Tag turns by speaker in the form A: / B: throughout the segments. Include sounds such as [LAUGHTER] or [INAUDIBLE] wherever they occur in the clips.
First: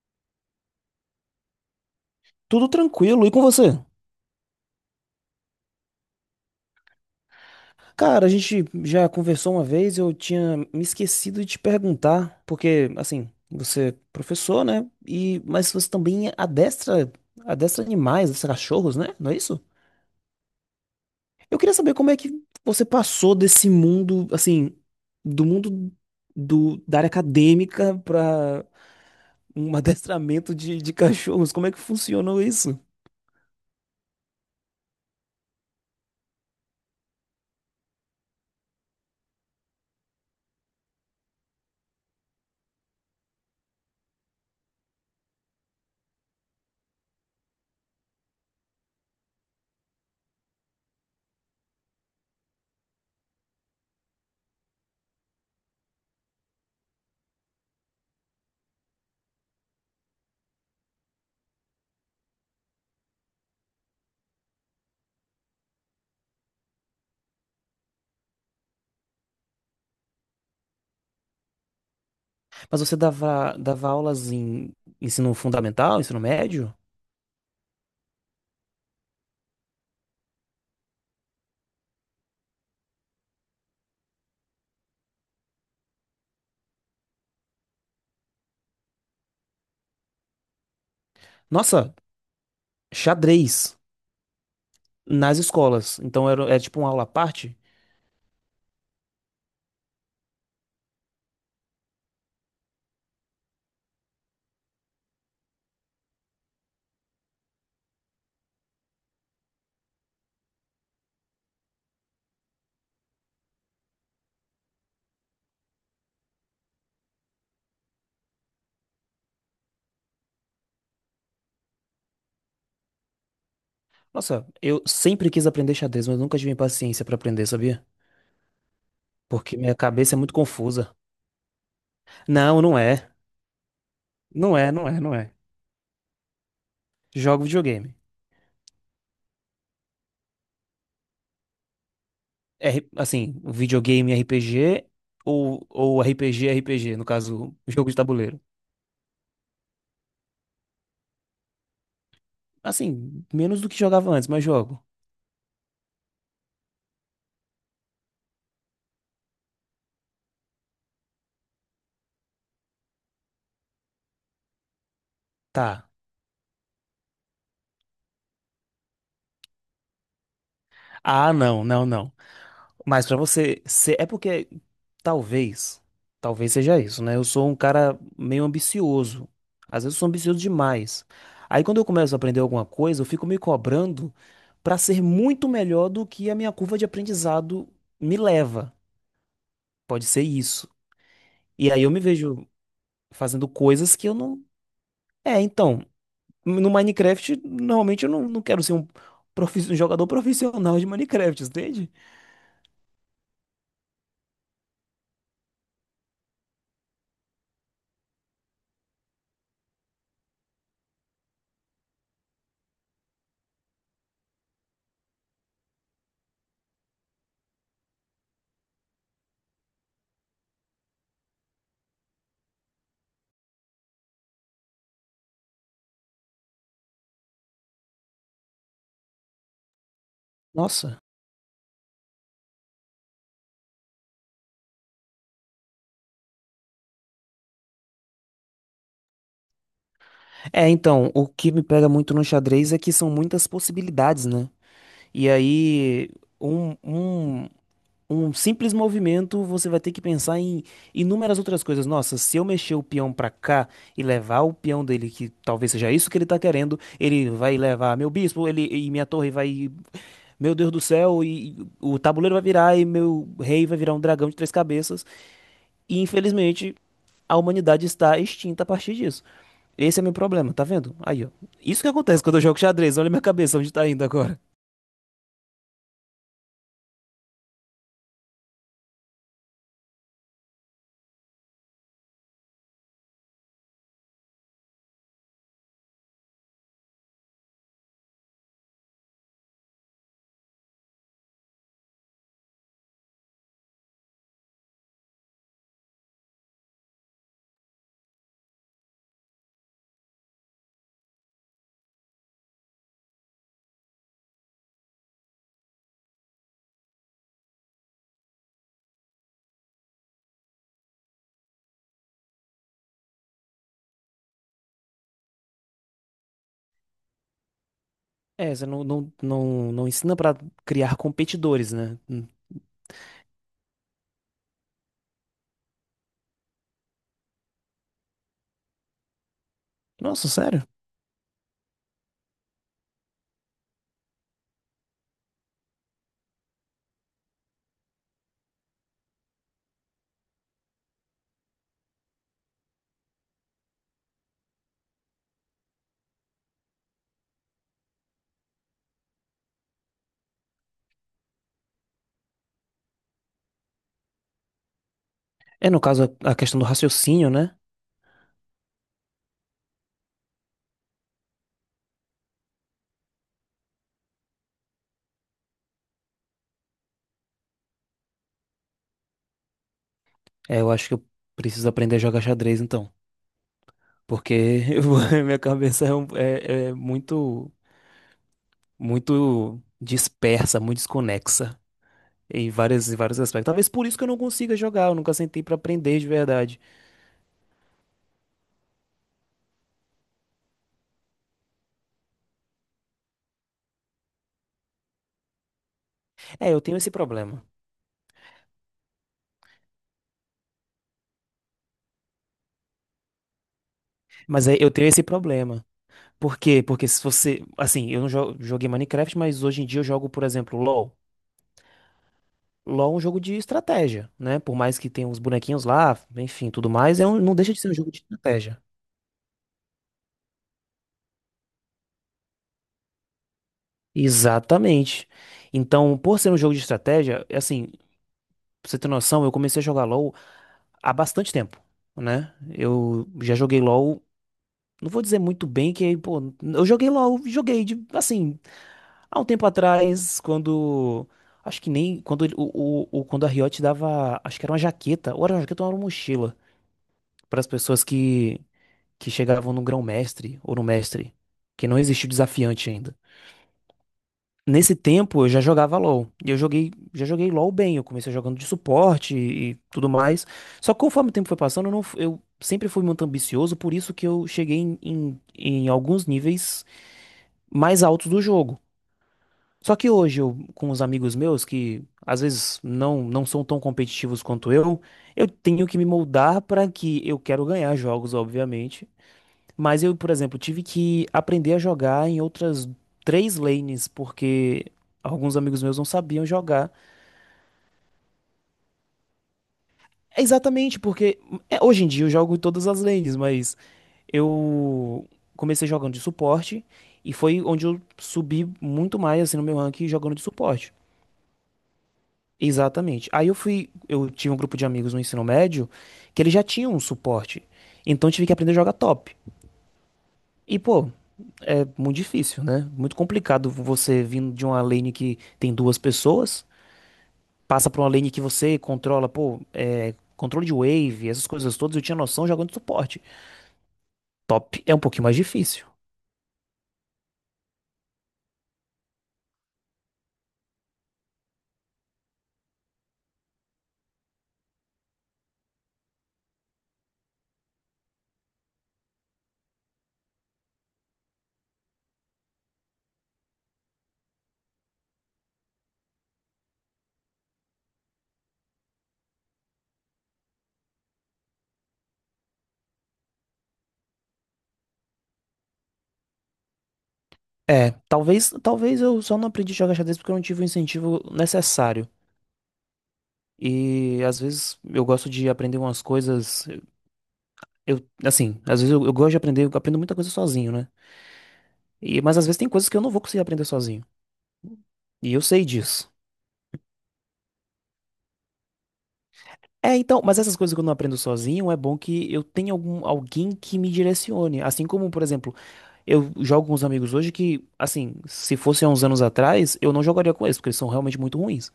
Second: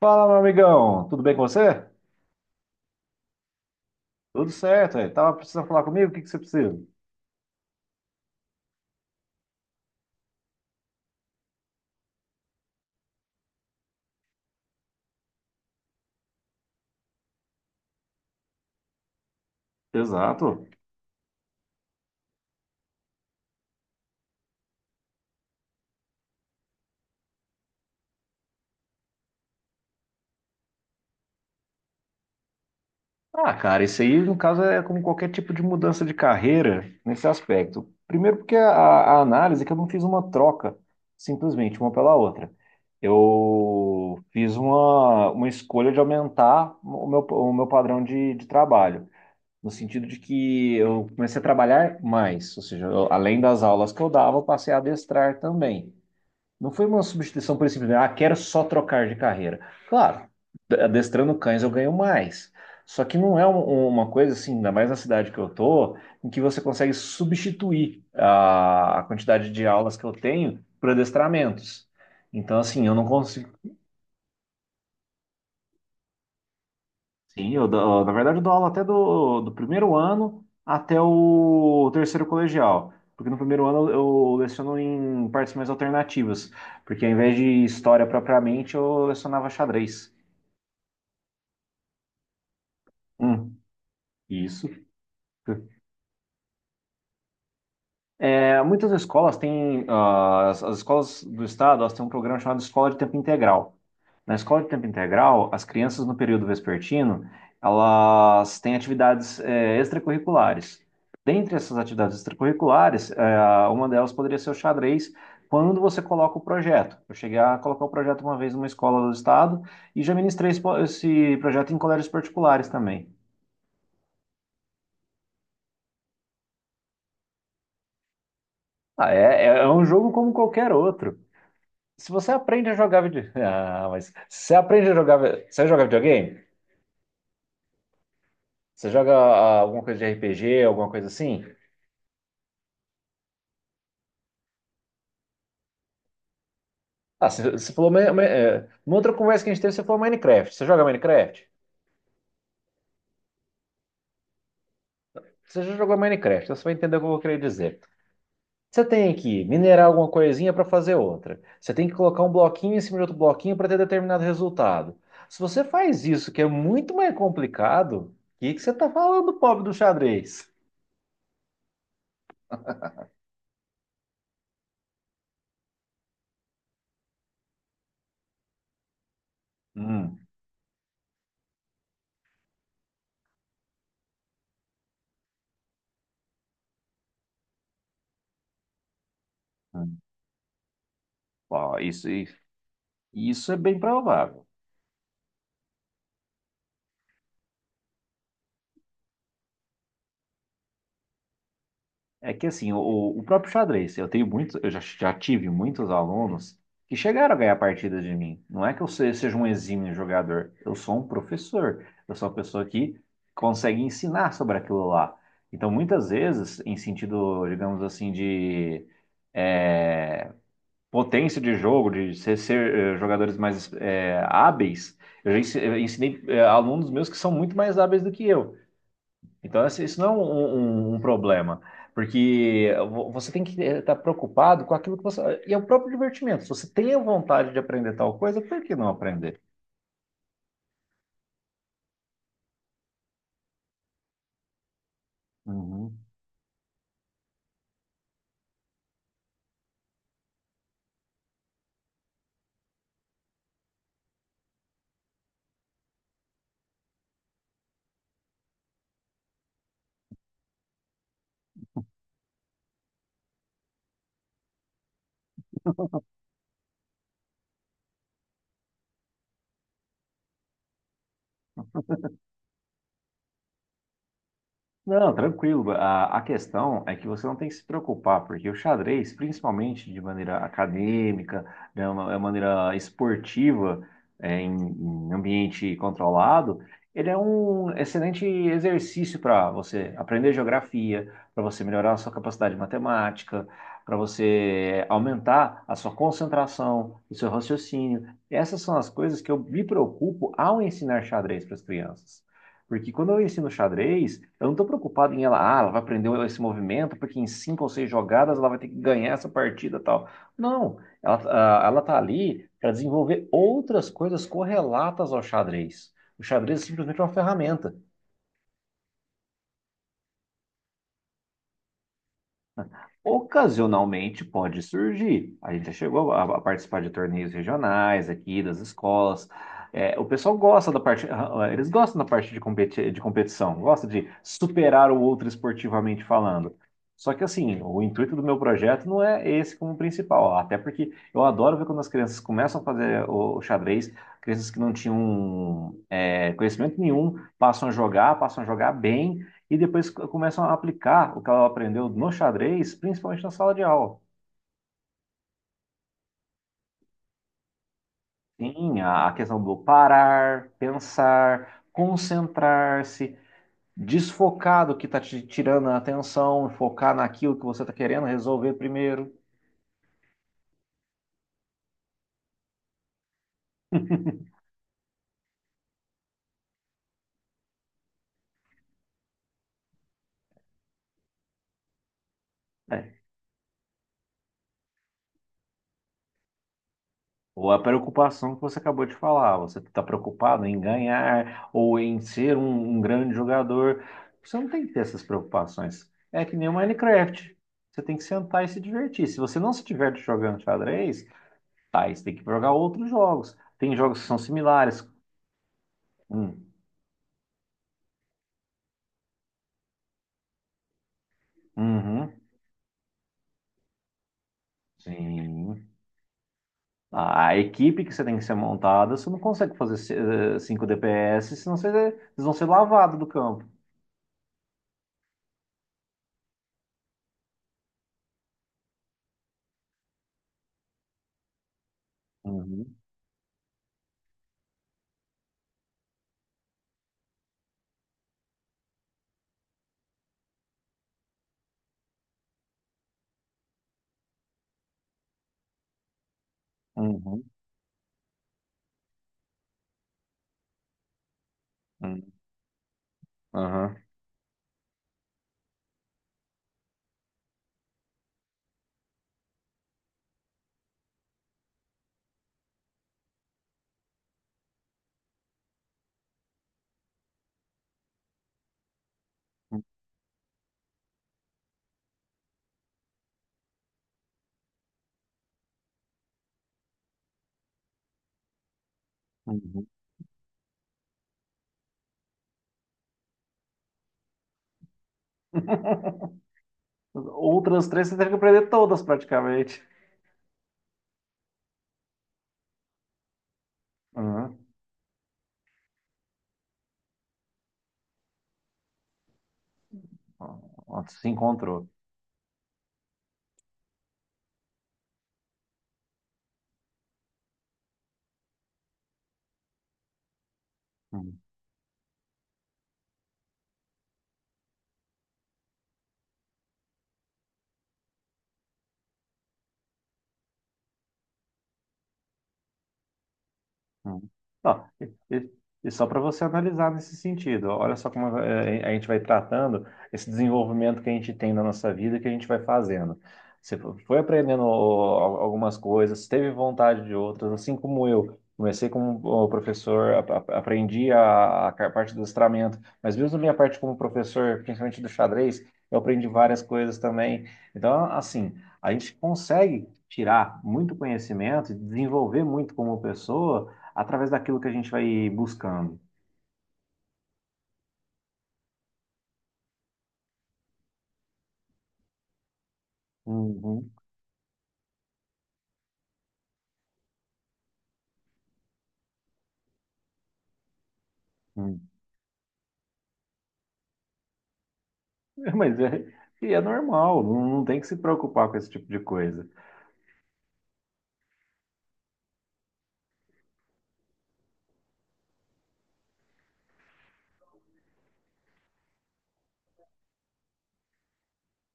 A: Fala, meu amigão, tudo bem com você?
B: Tudo tranquilo. E com você?
A: Tudo certo, aí. Tava precisando falar comigo? O que que você precisa?
B: Cara, a gente já conversou uma vez, eu tinha me esquecido de te perguntar, porque assim, você é professor, né? E mas você também adestra, adestra animais, adestra cachorros, né? Não é isso?
A: Exato.
B: Eu queria saber como é que você passou desse mundo, assim, do mundo da área acadêmica para um [LAUGHS] adestramento de cachorros. Como é que funcionou isso?
A: Ah, cara, isso aí, no caso, é como qualquer tipo de mudança de carreira nesse aspecto. Primeiro, porque a análise é que eu não fiz uma troca, simplesmente uma pela outra. Eu fiz uma escolha de aumentar o meu padrão de trabalho, no sentido de que eu comecei a trabalhar mais, ou seja, além das aulas que eu dava, eu passei a adestrar também. Não foi uma substituição por simples, quero só trocar de carreira. Claro, adestrando cães eu ganho mais. Só que não é uma coisa assim, ainda mais na cidade que eu tô, em que você consegue substituir a quantidade de aulas que eu tenho por adestramentos. Então,
B: Mas
A: assim, eu
B: você
A: não consigo.
B: dava aulas em ensino fundamental, ensino médio?
A: Sim, na verdade eu dou aula até do primeiro ano até o terceiro colegial. Porque no primeiro ano eu leciono em partes mais alternativas. Porque ao invés de história propriamente, eu lecionava xadrez.
B: Nossa, xadrez
A: Hum, isso.
B: nas escolas. Então era, era tipo uma aula à parte.
A: É, muitas escolas têm, as, as escolas do estado, elas têm um programa chamado Escola de Tempo Integral. Na escola de tempo integral, as crianças no período vespertino, elas têm atividades extracurriculares. Dentre essas atividades extracurriculares, uma delas poderia ser o xadrez, quando você coloca o projeto. Eu cheguei a colocar o projeto uma vez numa escola do estado e já ministrei esse projeto em colégios particulares também.
B: Nossa, eu sempre quis aprender xadrez, mas nunca tive paciência pra aprender, sabia?
A: Ah, é,
B: Porque
A: é
B: minha
A: um jogo
B: cabeça é
A: como
B: muito
A: qualquer
B: confusa.
A: outro. Se você
B: Não,
A: aprende a
B: não
A: jogar
B: é.
A: video... [LAUGHS] Ah, mas se você
B: Não é, não
A: aprende a
B: é, não
A: jogar,
B: é.
A: você joga videogame?
B: Jogo videogame.
A: Você joga alguma coisa de RPG, alguma coisa assim?
B: Videogame RPG ou, ou RPG, no
A: Ah, você,
B: caso,
A: você falou,
B: jogo de tabuleiro.
A: numa outra conversa que a gente teve, você falou Minecraft. Você joga Minecraft?
B: Assim, menos do que jogava antes, mas jogo.
A: Você já jogou Minecraft, então você vai entender o que eu vou querer dizer. Você tem que minerar alguma coisinha para fazer outra. Você tem que colocar um bloquinho em cima de outro bloquinho para ter determinado resultado. Se você
B: Tá.
A: faz isso, que é muito mais complicado, o que que você está falando, pobre do xadrez?
B: Ah, não, não, não. Mas pra você ser, é porque talvez, talvez seja isso, né? Eu sou um cara meio ambicioso. Às vezes eu sou
A: Hum,
B: ambicioso demais. Aí quando eu começo a aprender alguma coisa, eu fico me cobrando pra ser muito melhor do que a minha curva de aprendizado me leva.
A: hum.
B: Pode ser isso. E
A: Ó,
B: aí eu me
A: isso.
B: vejo fazendo
A: Isso é bem
B: coisas que eu não.
A: provável.
B: É, então, no Minecraft, normalmente eu não quero ser um um jogador profissional de Minecraft, entende?
A: É que assim, o próprio xadrez, eu tenho muitos, eu já, já tive muitos alunos que chegaram a ganhar partidas de mim. Não é que eu seja um exímio jogador, eu sou um professor, eu sou uma pessoa que consegue ensinar sobre aquilo lá. Então, muitas vezes, em sentido, digamos assim, de é, potência de jogo, de ser, jogadores mais hábeis, eu ensinei alunos meus que são muito mais hábeis do que eu. Então, assim, isso não é um, um- um
B: Nossa.
A: um problema, porque você tem que estar preocupado com aquilo que você. E é o próprio divertimento. Se você tem a vontade de aprender tal coisa, por que não aprender?
B: É, então, o que me pega muito no xadrez é que são muitas possibilidades, né? E
A: Uhum.
B: aí, um, um, um simples movimento, você vai ter que pensar em inúmeras outras coisas. Nossa, se eu mexer o peão pra cá e levar o peão dele, que talvez seja isso que ele tá querendo, ele vai levar meu bispo, ele e minha torre vai. Meu Deus do céu, e o tabuleiro vai virar e meu rei vai virar um dragão de três cabeças. E infelizmente a humanidade está extinta a partir disso. Esse é meu problema, tá vendo? Aí, ó. Isso que acontece quando eu jogo xadrez. Olha minha cabeça, onde tá indo agora.
A: Não, tranquilo. A questão é que você não tem que se preocupar, porque o xadrez, principalmente de maneira acadêmica, de maneira esportiva, é, em, em ambiente controlado, ele é um excelente exercício para você aprender geografia, para você melhorar a sua capacidade matemática, para você aumentar a sua concentração, o seu raciocínio. Essas são as coisas que eu me preocupo ao ensinar xadrez para as crianças. Porque quando eu ensino xadrez, eu não estou preocupado em ela, ela vai aprender esse movimento, porque em cinco ou seis jogadas ela vai ter que ganhar essa partida e tal. Não, ela, ela tá ali para desenvolver outras coisas correlatas ao xadrez. O xadrez é simplesmente uma ferramenta.
B: É, você não ensina pra criar competidores, né? Hum.
A: Ocasionalmente pode surgir. A gente já chegou a participar de torneios regionais aqui, das escolas. É, o
B: Nossa,
A: pessoal
B: sério?
A: gosta da parte, eles gostam da parte de competição, gosta de superar o outro esportivamente falando. Só que assim, o intuito do meu projeto não é esse como principal, até porque eu adoro ver quando as crianças começam a fazer o xadrez, crianças que não tinham conhecimento nenhum, passam a jogar bem e depois começam a aplicar o que ela aprendeu no xadrez, principalmente na sala de aula.
B: É, no caso, a questão do raciocínio, né?
A: Sim, a questão do parar, pensar, concentrar-se, desfocar do que está te tirando a atenção, focar naquilo que você está querendo resolver primeiro.
B: É, eu acho que eu preciso aprender a jogar xadrez, então.
A: [LAUGHS]
B: Porque [LAUGHS] eu vou- minha cabeça é, é é muito, muito dispersa, muito desconexa. Em vários aspectos. Talvez por isso que eu não consiga jogar, eu nunca sentei pra aprender de verdade.
A: Ou a preocupação que você acabou de falar, você está preocupado em ganhar ou em ser um, um grande jogador. Você não tem que ter essas preocupações. É que nem o
B: É, eu tenho esse
A: Minecraft.
B: problema.
A: Você tem que sentar e se divertir. Se você não se diverte jogando xadrez, tá, aí você tem que jogar outros jogos. Tem jogos que são
B: Mas é, eu
A: similares.
B: tenho esse problema. Por
A: Hum,
B: quê? Porque se você. Assim, eu não jo- joguei Minecraft, mas hoje em dia eu jogo, por exemplo, LoL.
A: uhum,
B: LoL é um jogo de estratégia, né? Por mais que tenha uns bonequinhos
A: sim.
B: lá, enfim, tudo mais, é um, não
A: A
B: deixa de ser um
A: equipe
B: jogo
A: que
B: de
A: você tem que ser
B: estratégia.
A: montada, você não consegue fazer 5 DPS, senão você, vocês vão ser lavados do campo.
B: Exatamente. Então, por ser um jogo de estratégia, assim, pra você ter noção, eu comecei a jogar LoL há bastante tempo, né?
A: Uhum,
B: Eu já joguei LoL. Não vou dizer muito bem que, pô, eu joguei LOL, joguei de, assim, há um tempo atrás, quando, acho que nem, quando a Riot dava, acho que era uma jaqueta, ou era uma jaqueta ou era uma mochila,
A: uhum,
B: para as pessoas que chegavam no grão-mestre ou no mestre, que não existia o
A: uhum,
B: desafiante ainda.
A: aham.
B: Nesse tempo eu já jogava LoL, e eu joguei, já joguei LoL bem, eu comecei jogando de suporte e tudo mais, só que conforme o tempo foi passando, eu, não, eu sempre fui muito ambicioso, por isso que eu cheguei em alguns níveis mais altos do jogo.
A: Uhum,
B: Só que hoje eu, com os amigos meus que às vezes não são tão competitivos quanto eu tenho que me moldar para que eu quero ganhar jogos, obviamente.
A: uhum.
B: Mas eu, por exemplo, tive que aprender a jogar em outras três lanes porque alguns amigos meus não
A: [LAUGHS]
B: sabiam jogar.
A: Outras três você teve que aprender todas praticamente.
B: É exatamente, porque é, hoje em dia eu jogo em todas as lanes, mas
A: Uhum.
B: eu comecei jogando de suporte e foi onde eu subi muito mais assim no meu ranking jogando de
A: Ó,
B: suporte.
A: ó, se encontrou.
B: Exatamente. Aí eu fui, eu tinha um grupo de amigos no ensino médio que eles já tinham um suporte. Então eu tive que aprender a jogar top. E pô, é muito difícil, né? Muito complicado você vindo de uma lane que tem duas pessoas, passa pra uma lane que você controla, pô, é, controle de wave, essas coisas todas, eu tinha noção jogando suporte.
A: Hum. Ó,
B: Top é um
A: e,
B: pouquinho mais
A: e-
B: difícil.
A: e só para você analisar nesse sentido, olha só como a gente vai tratando esse desenvolvimento que a gente tem na nossa vida, que a gente vai fazendo. Você foi aprendendo ó, algumas coisas, teve vontade de outras, assim como eu. Comecei como ó, professor, aprendi a parte do listramento, mas mesmo minha parte como professor, principalmente do xadrez, eu aprendi várias coisas também. Então, assim, a gente consegue tirar muito conhecimento, desenvolver muito como pessoa através daquilo que a gente vai buscando.
B: É, talvez, talvez eu só não aprendi a jogar xadrez porque eu não tive o incentivo necessário.
A: Uhum,
B: E às vezes eu gosto de aprender umas coisas. Eu, assim, às vezes eu gosto de aprender, eu aprendo muita coisa sozinho, né?
A: uhum.
B: E, mas às vezes tem coisas que eu não vou conseguir aprender sozinho. E eu
A: [LAUGHS]
B: sei
A: Mas é,
B: disso.
A: e é normal, não, não tem que se preocupar com esse tipo de coisa.
B: É, então, mas essas coisas que eu não aprendo sozinho, é bom que eu tenha algum, alguém que me direcione. Assim como, por exemplo, eu jogo com os amigos hoje que, assim, se fosse há uns anos atrás, eu não jogaria com eles, porque eles são realmente muito ruins.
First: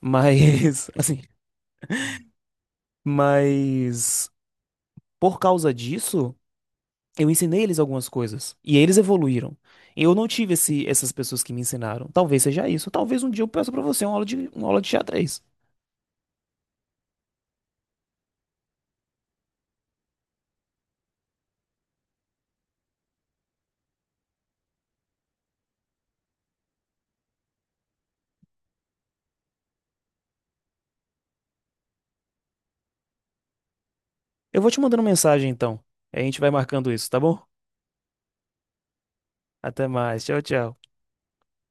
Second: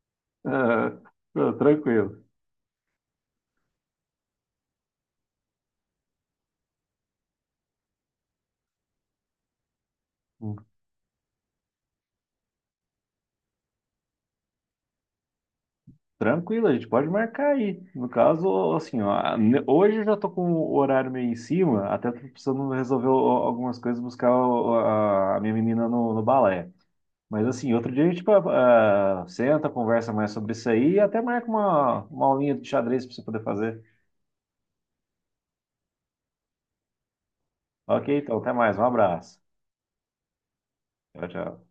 B: Mas, [LAUGHS]
A: Ah,
B: assim,
A: ah, tranquilo.
B: mas por causa disso. Eu ensinei eles algumas coisas e eles evoluíram. Eu não tive essas pessoas que me ensinaram. Talvez seja isso. Talvez um dia eu peça pra você uma aula de xadrez.
A: Tranquilo, a gente pode marcar aí. No caso, assim, ó, hoje eu já tô com o horário meio em cima, até tô precisando resolver algumas coisas, buscar a minha menina no, no balé. Mas assim, outro dia a gente senta, conversa mais sobre isso aí e até marca uma aulinha de xadrez para você poder fazer.
B: Eu vou te mandando mensagem então. A gente vai marcando isso, tá bom?
A: Ok, então, até mais, um abraço.
B: Até mais. Tchau, tchau.
A: Tchau, tchau.